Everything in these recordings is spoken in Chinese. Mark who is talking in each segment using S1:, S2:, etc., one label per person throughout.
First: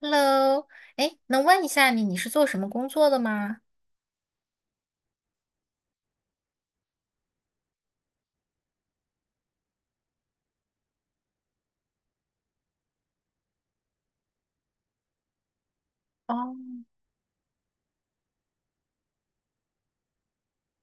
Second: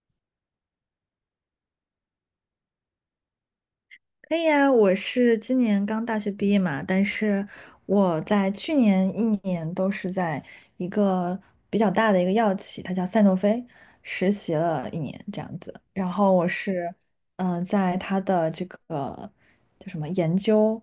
S1: Hello，哎，能问一下你，你是做什么工作的吗？
S2: 可以啊，我是今年刚大学毕业嘛，但是我在去年一年都是在一个比较大的一个药企，它叫赛诺菲，实习了一年这样子。然后我
S1: 哦，
S2: 是，在它的这个叫什么研究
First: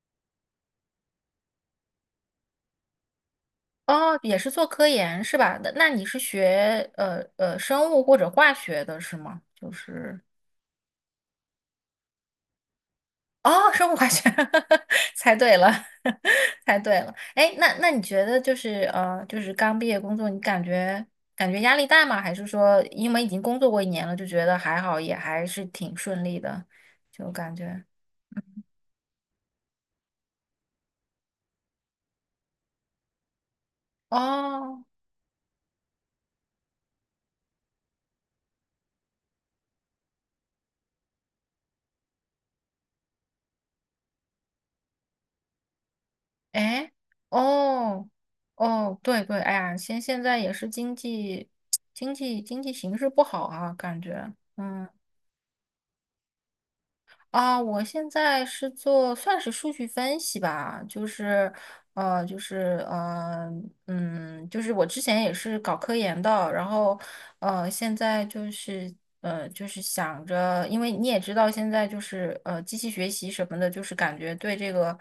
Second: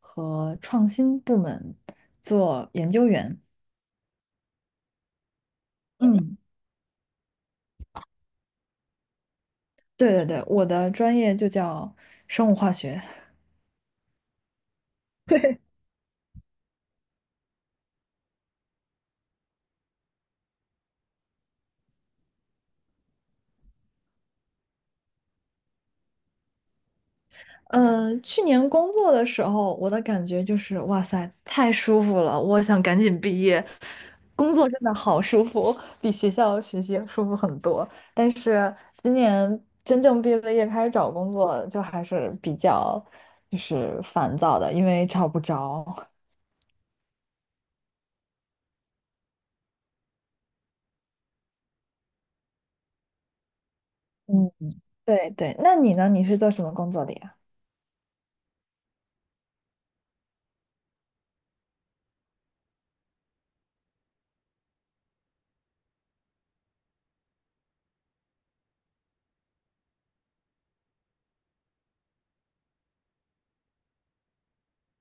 S2: 和创新部门做研究员。
S1: 哦，也是做科研是吧？那你是
S2: 嗯，
S1: 学生物或者化学的是吗？就
S2: 对
S1: 是
S2: 对对，我的专业就叫生物化学。
S1: 哦，生物化学，猜对了，猜对了。哎，那你觉得就是刚毕业工作，你感觉压力大吗？还是说因为已经工作过一年了，就觉得还好，也还是挺顺利的，就感觉
S2: 去年工作的时候，我的感觉就是，哇塞，太舒服了，我想赶紧毕业。工作真
S1: 哦。
S2: 的好舒服，比学校学习舒服很多。但是今年真正毕了业开始找工作，就还是比较就是烦躁的，因为找不着。
S1: 哎，哦，哦，对对，哎呀，现在也是经济 经济形势不好啊，感觉，
S2: 嗯，
S1: 嗯
S2: 对对，那你呢？你是做什么工作的呀？
S1: 啊，我现在是做算是数据分析吧，呃，就是呃，就是我之前也是搞科研的，然后现在就是想着，因为你也知道，现在就是机器学习什么的，就是感觉对这个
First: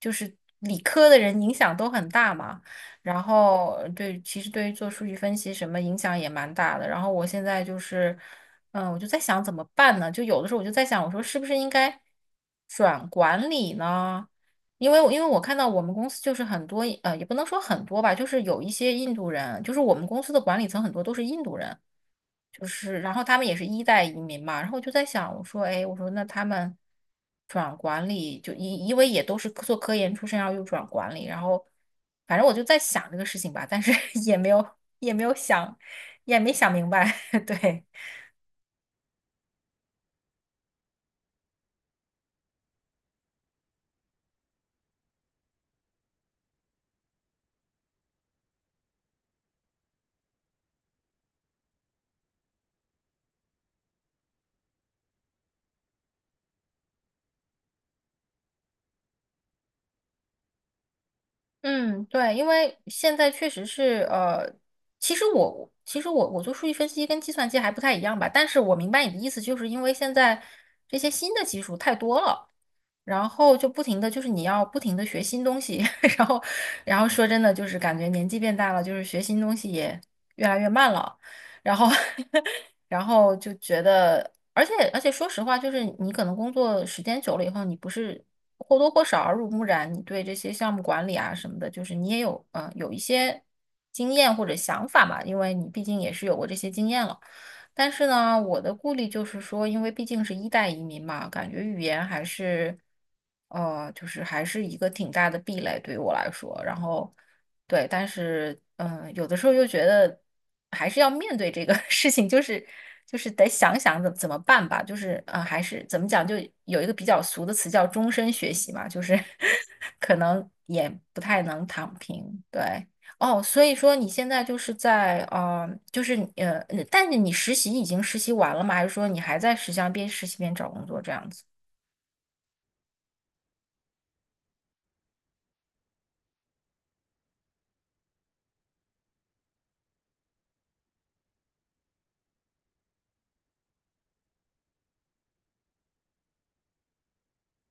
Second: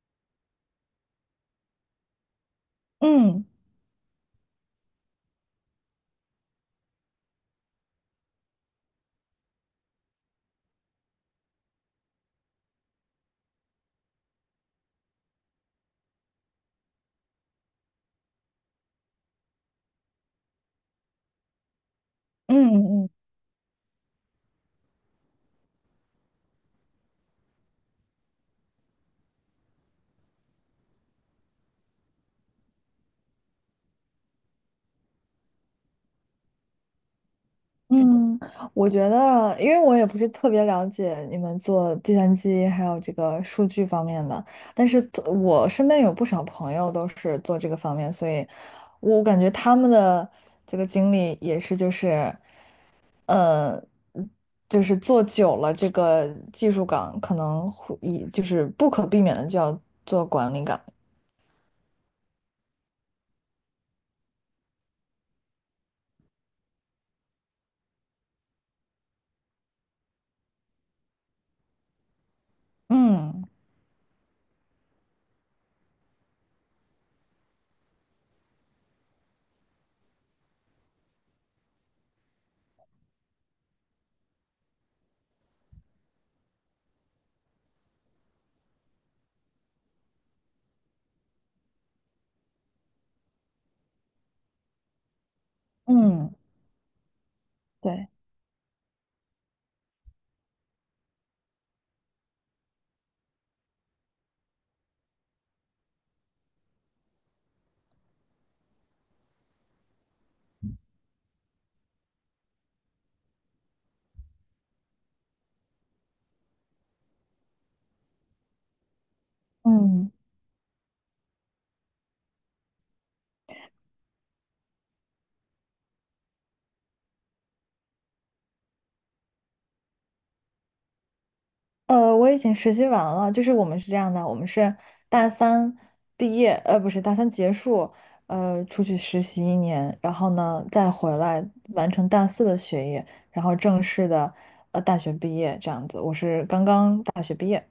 S1: 就是理科的人影响都很大嘛。然
S2: 嗯
S1: 后对，其实对于做数据分析什么影响也蛮大的。然后我现在就是，我就在想怎么办呢？就有的时候我就在想，我说是不是应该转管理呢？因为我看到我们公司就是很多，也不能说很多吧，就是有一些印度人，就是我们公司的管理层很多都是印度人。就是，
S2: 嗯嗯
S1: 然后他们也是一代移民嘛，然后我就在想，我说，哎，我说那他们转管理，就因为也都是做科研出身，然后又转管理，然后反正我就在想这个事情吧，但是 也没有也没有想，也没想明白，对。
S2: 嗯，我觉得，因为我也不是特别了解你们做计算机还有这个数据方面的，但是做我身边有不少朋友都是做这个方面，所以我感觉他们的这个经历也是，就是，呃，就是做久了这个技术岗，可能会以就是不可避免的就要做管理岗。
S1: 嗯，对，因为现在确实是，其实我做数据分析跟计算机还不太一样吧，但是我明白你的意思，就是因为现在这些新的技术太多了，然
S2: 嗯
S1: 后就不停的就是你要不停的学新东西，然后然后说真的就是感觉年纪变大了，就是学新东西也越来越慢了，然后 就觉得，而且说实话，就是你可能工作时间久了以后，你不是或多或少耳濡目染，你对这些项目管理啊什么的，就是你也有一些经验或者想法嘛，因为你毕竟也是
S2: 嗯，
S1: 有过这些经验了。但是
S2: 对，
S1: 呢，我的顾虑就是说，因为毕竟是一代移民嘛，感觉语言还是一个挺大的壁垒对于我来说。然后，对，但是，有的时候又觉得还是要面对这个 事情，就是得想想怎么办吧。就是，还是怎么讲，就有一个比较俗的词叫终身学习嘛，就是
S2: 嗯。
S1: 可能也不太能躺平。对，哦，所以说你现在就是在就是你但是你实习已经实习完了吗？还是说你还在实习上边实习边找工作这样子？
S2: 我已经实习完了，就是我们是这样的，我们是大三毕业，呃，不是大三结束，出去实习一年，然后呢再回来完成大四的学业，然后正式的大学毕业这样子。我是刚刚大学毕业。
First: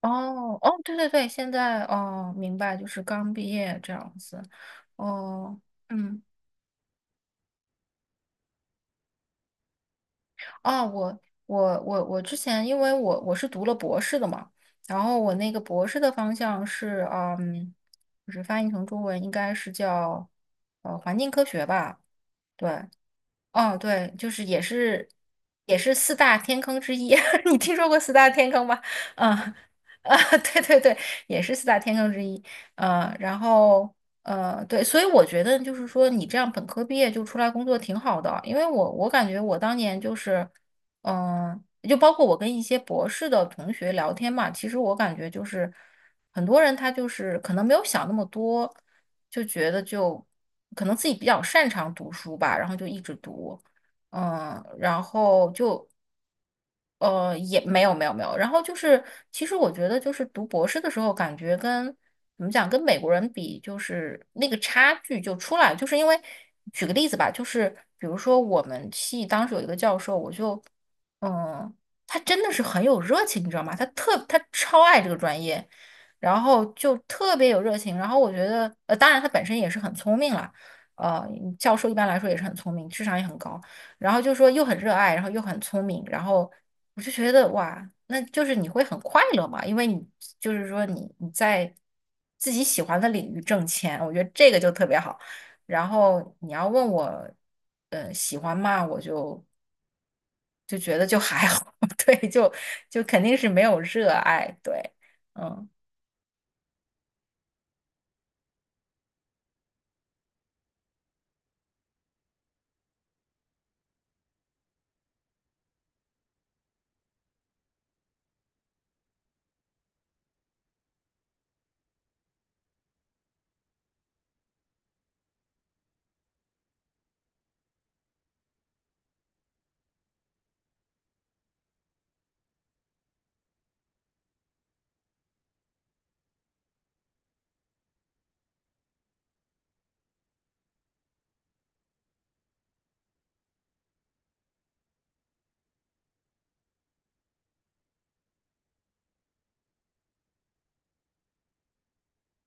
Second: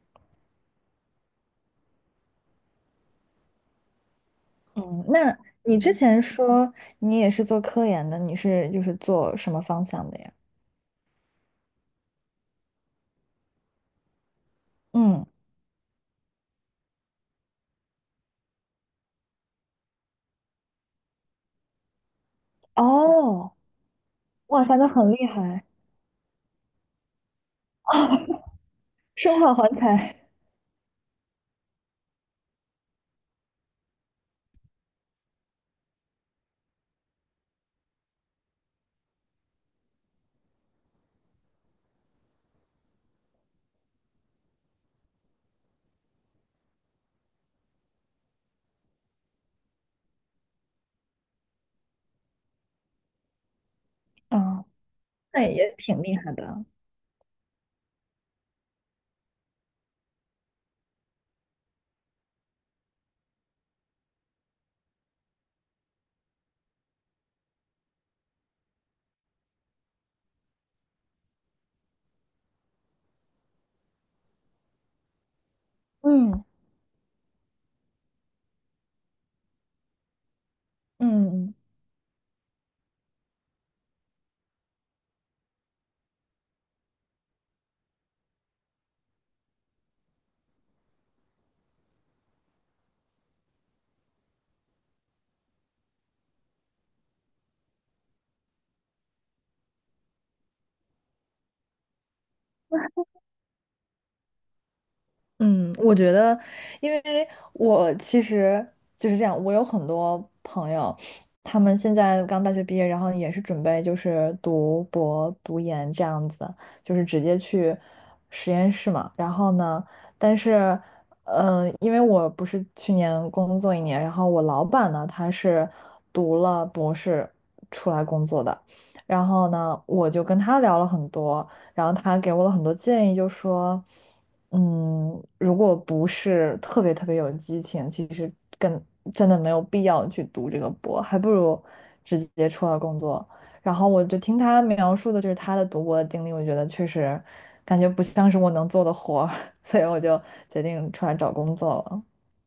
S1: 哦哦，对对对，现在哦，明白，就是刚毕业这样子。
S2: 嗯，那
S1: 哦，
S2: 你之前
S1: 嗯，
S2: 说你也是做科研的，你是就是做什么方向的呀？
S1: 哦，我之前因为我是读了博士的嘛，然后
S2: 嗯，
S1: 我那个博士的方向是就是翻译成中文应该是叫环境科学吧。对，
S2: 哦，
S1: 哦，对，就是也
S2: 哇塞，那
S1: 是
S2: 很厉害，
S1: 也是四大天坑之一。你听说过四大天坑吗？
S2: 生化
S1: 嗯
S2: 环
S1: 啊，
S2: 材，
S1: 对对对，也是四大天坑之一。嗯，然后对，所以我觉得就是说，你这样本科毕业就出来工作挺好的，因为我感觉我当年就是，嗯、就包括我跟一些博士的同学聊天嘛，其实我感觉就是很多人他就是可能没有想那么多。就觉得就可能自己比较擅长读书吧，然后就一直读，嗯，
S2: 啊，
S1: 然
S2: 那
S1: 后
S2: 也
S1: 就
S2: 挺厉害的。
S1: 也没有没有没有。然后就是，其实我觉得就是读博士的时候，感觉跟怎么讲，跟美国人比，就是那个差距就出来了。就是因为举个例子吧，就是比如说我们系当时有一个教授，我就嗯，他真的是很有热情，你知道吗？他超爱这个专业，然
S2: 嗯
S1: 后就特别有热情。然后我觉得，当然他本身也是很聪明了，呃，
S2: 嗯嗯。
S1: 教授一般来说也是很聪明，智商也很高，然后就说又很热爱，然后又很聪明，然后我就觉得哇，那就是你会很快乐嘛，因为你就是说你在自己喜欢的领域挣钱，我觉得这个就特别好。然后你要问我，喜欢吗？我就觉得就还好，对，就肯定是没有热爱，对，嗯。
S2: 嗯，我觉得，因为我其实就是这样，我有很多朋友，他们现在刚大学毕业，然后也是准备就是读博、读研这样子的，就是直接去实验室嘛。然后呢，但是，因为我不是去年工作一年，然后我老板呢，他是读了博士出来工作的，然后呢，我就跟他聊了很多。然后他给我了很多建议，就说，嗯，如果不是特别特别有激情，其实更真的没有必要去读这个博，还不如直接出来工作。然后我就听他描述的就是他的读博的经历，我觉得确实感觉不像是我能做的活儿，所以我就决定出来找工作了。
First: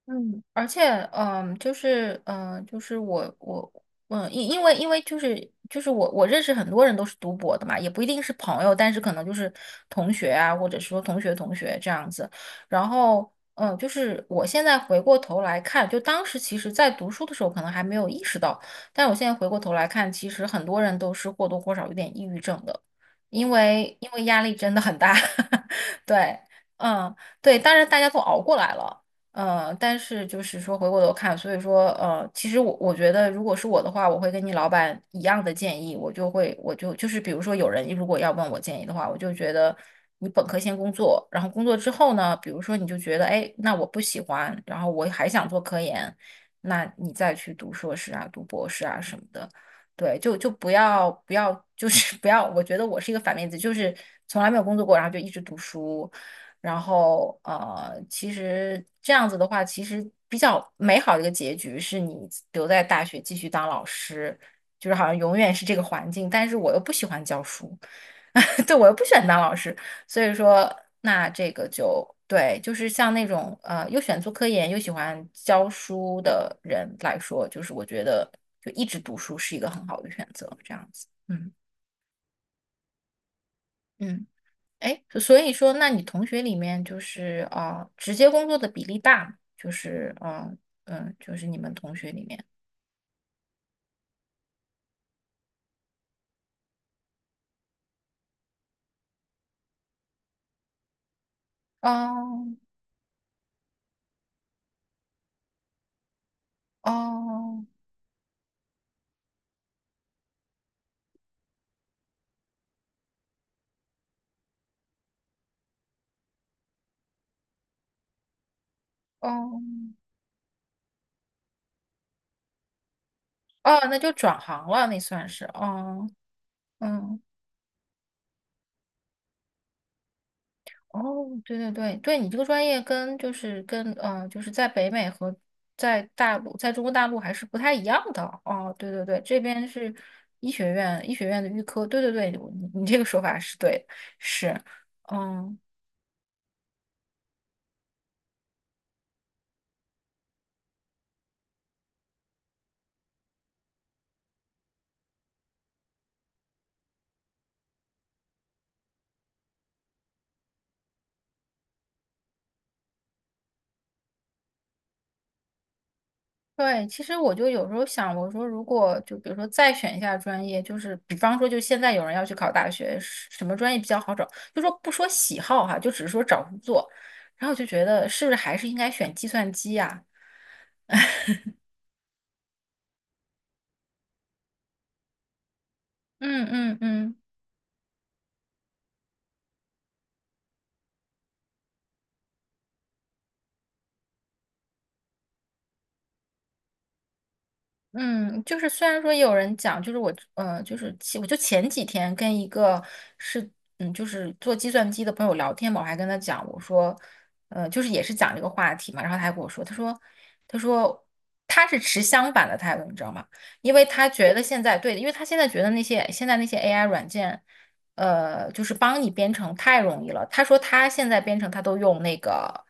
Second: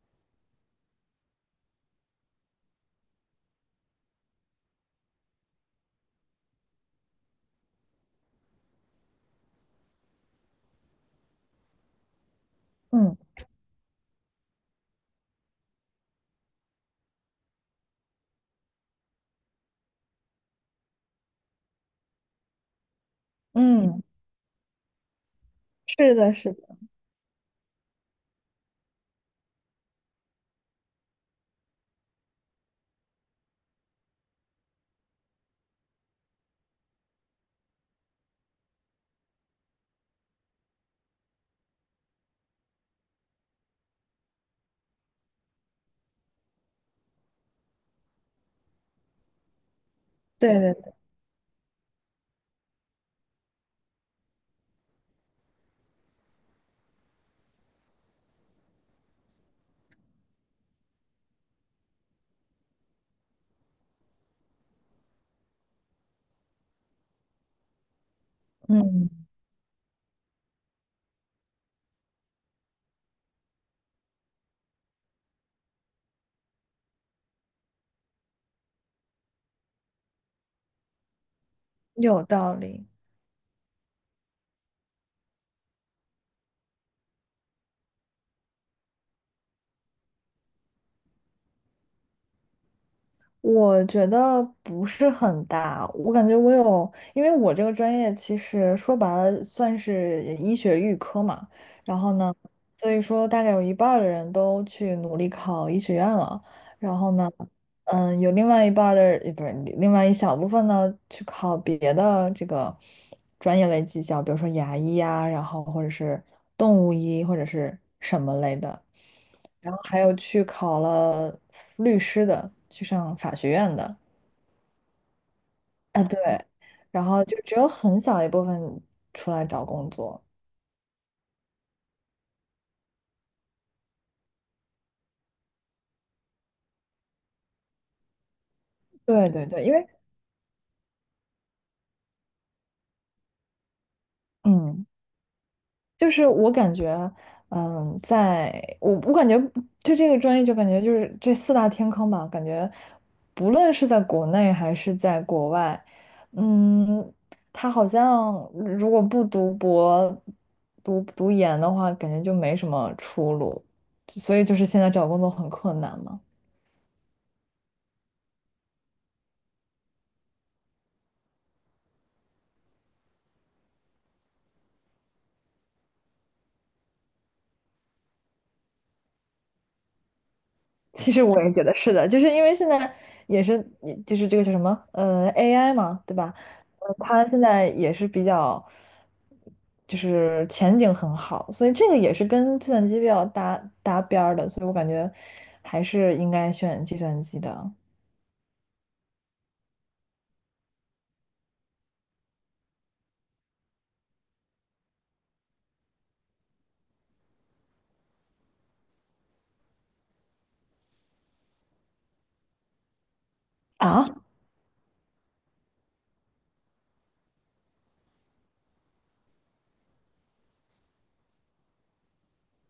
S1: 嗯，而且，就是我，因为，因为就是我认识很多人都是读博的嘛，也不一定是朋友，但是可能就是同学啊，或者说同学这样子。然
S2: 嗯
S1: 后，就是我现在回过头来看，就当时其实在读书的时候可能还没有意识到，但我现在回过头来看，其实很多人都是或多或少有点抑郁症的，因
S2: 嗯，
S1: 为
S2: 嗯，
S1: 因为压力真的很大，
S2: 是的，
S1: 对，
S2: 是的，
S1: 嗯，对，当然大家都熬过来了。但是就是说回过头看，所以说其实我觉得，如果是我的话，我会跟你老板一样的建议，我就会我就就是比如说有人如果要问我建议的话，我就觉得你本科先工作，然后工作之后呢，比如说你就觉得哎，那我不喜欢，然后我还想做科研，那你再去读硕士啊，读博士啊什么的，对，就
S2: 对
S1: 不
S2: 对对，
S1: 要不要就是 不要，我觉得我是一个反面例子，就是从来没有工作过，然后就一直读书。然后其实这样子的话，其实比较美好的一个结局是你留在大学继续当老师，就是好像永远是这个环境，但是我又不喜欢教书，对，我又不
S2: 嗯，
S1: 喜欢当老师，所以说那这个就对，就是像那种又选做科研又喜欢教书的人来说，就是我觉得就一直读书是一个很好的选择，这样子，嗯。
S2: 有道理。
S1: 嗯。哎，所以说，那你同学里面就是啊直接工作的比例大吗就是啊，就是你们同学里面，
S2: 我觉得不是很大，我感觉我有，因为我这个专业其实说白了算是医学预科嘛，然后呢，
S1: 哦
S2: 所以说大概有一半儿的人都去努力考医学院了，然后呢。
S1: 哦
S2: 嗯，有另外一半儿的，不是另外一小部分呢，去考别的这个专业类技校，比如说牙医呀、然后或者是动物医或者是什么类的，
S1: 哦
S2: 然后还有去考了律师的，去上法学院
S1: 哦，
S2: 的，
S1: 那就转行了，那算是
S2: 啊
S1: 哦
S2: 对，然
S1: 嗯
S2: 后就只有很小一部分出来找工作，
S1: 哦，对对对对，你这个专业跟就是跟呃，就是在北美和在大陆，在中国大陆还是不太一样的哦。对对对，
S2: 对
S1: 这
S2: 对对，
S1: 边
S2: 因为。
S1: 是医学院，医学院的预科，对对对，你这个说法是对的是。
S2: 嗯。
S1: 嗯，
S2: 就是我感觉，嗯，在我感觉就这个专业，就感觉就是这四大天坑吧，感觉不论是在国内还是在国外，嗯，他好像如果不读博、读研的话，感觉就没什么出路，所以就是现在找工作很困难嘛。
S1: 对，其实我就有时候想，我说如果就比如说再选一下专业，就是比方说，就现在有人要去考大学，是什么专业比较好找？就说不说喜好哈，就只是说找工作，然后我就觉得是不是还是应该选计算机呀？
S2: 其实我也觉得是的，就是因为现在也是，就是这个叫什么，AI 嘛，对吧？
S1: 嗯嗯嗯。
S2: 它现在也是比较，就是前景很好，所以这个也是跟计算机比较搭边儿的，所以我感觉还是应该选计算机的
S1: 嗯，就是虽然说有人讲，就是我就前几天跟一个是，就是做计算机的朋友聊天嘛，我还跟他讲，我说，就是也是讲这个话题嘛，然后他还跟我说，他说他是持相反的态度，你知道吗？因为他
S2: 啊。
S1: 觉得现在对，因为他现在觉得那些 AI 软件，就是帮你编程太容易了。他说他现在编程他都用那个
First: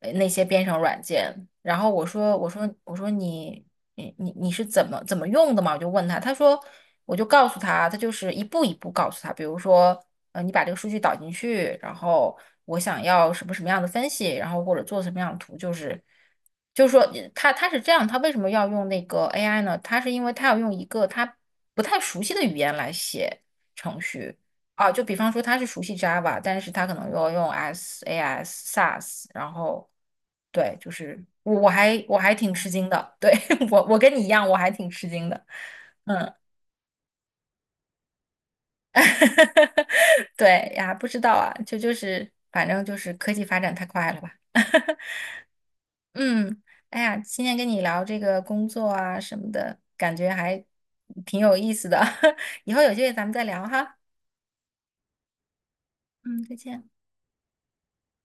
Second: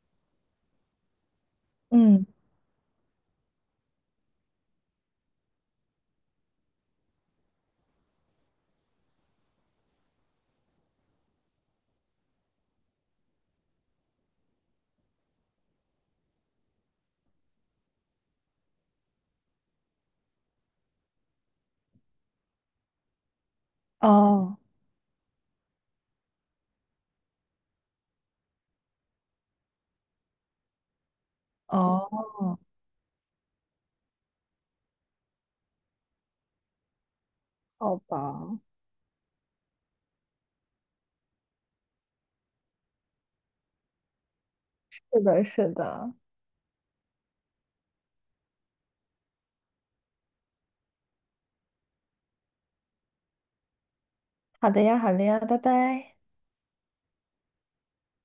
S1: 呃那些编程软件，然后我
S2: 嗯，
S1: 说我说我说你。你是怎么用的嘛？我就问他，他说我就告诉他，他就是一步一步告诉他，比如说，你把这个数据导进去，然后我想要什么什么样的分析，然后或者做什么样的图，就是说他是这样，他为什么要用那个 AI 呢？他是因为他要用一个他不太熟悉的语言来写程序，
S2: 哦，
S1: 啊，就比方说他是熟悉 Java，但是他可能要用 S、AS、SAS，然后对，就是我还挺
S2: 哦，
S1: 吃惊的，对，我跟你一样，我还挺吃惊的，
S2: 好吧。
S1: 对呀，不知道啊，就是反正就是科技发展太快了吧，
S2: 是的，是的，
S1: 嗯，哎呀，今天跟你聊这个工作啊什么的，感觉还挺有意思的，以后有机会咱们再聊哈，
S2: 好的呀，好的呀，拜拜。
S1: 嗯，再见。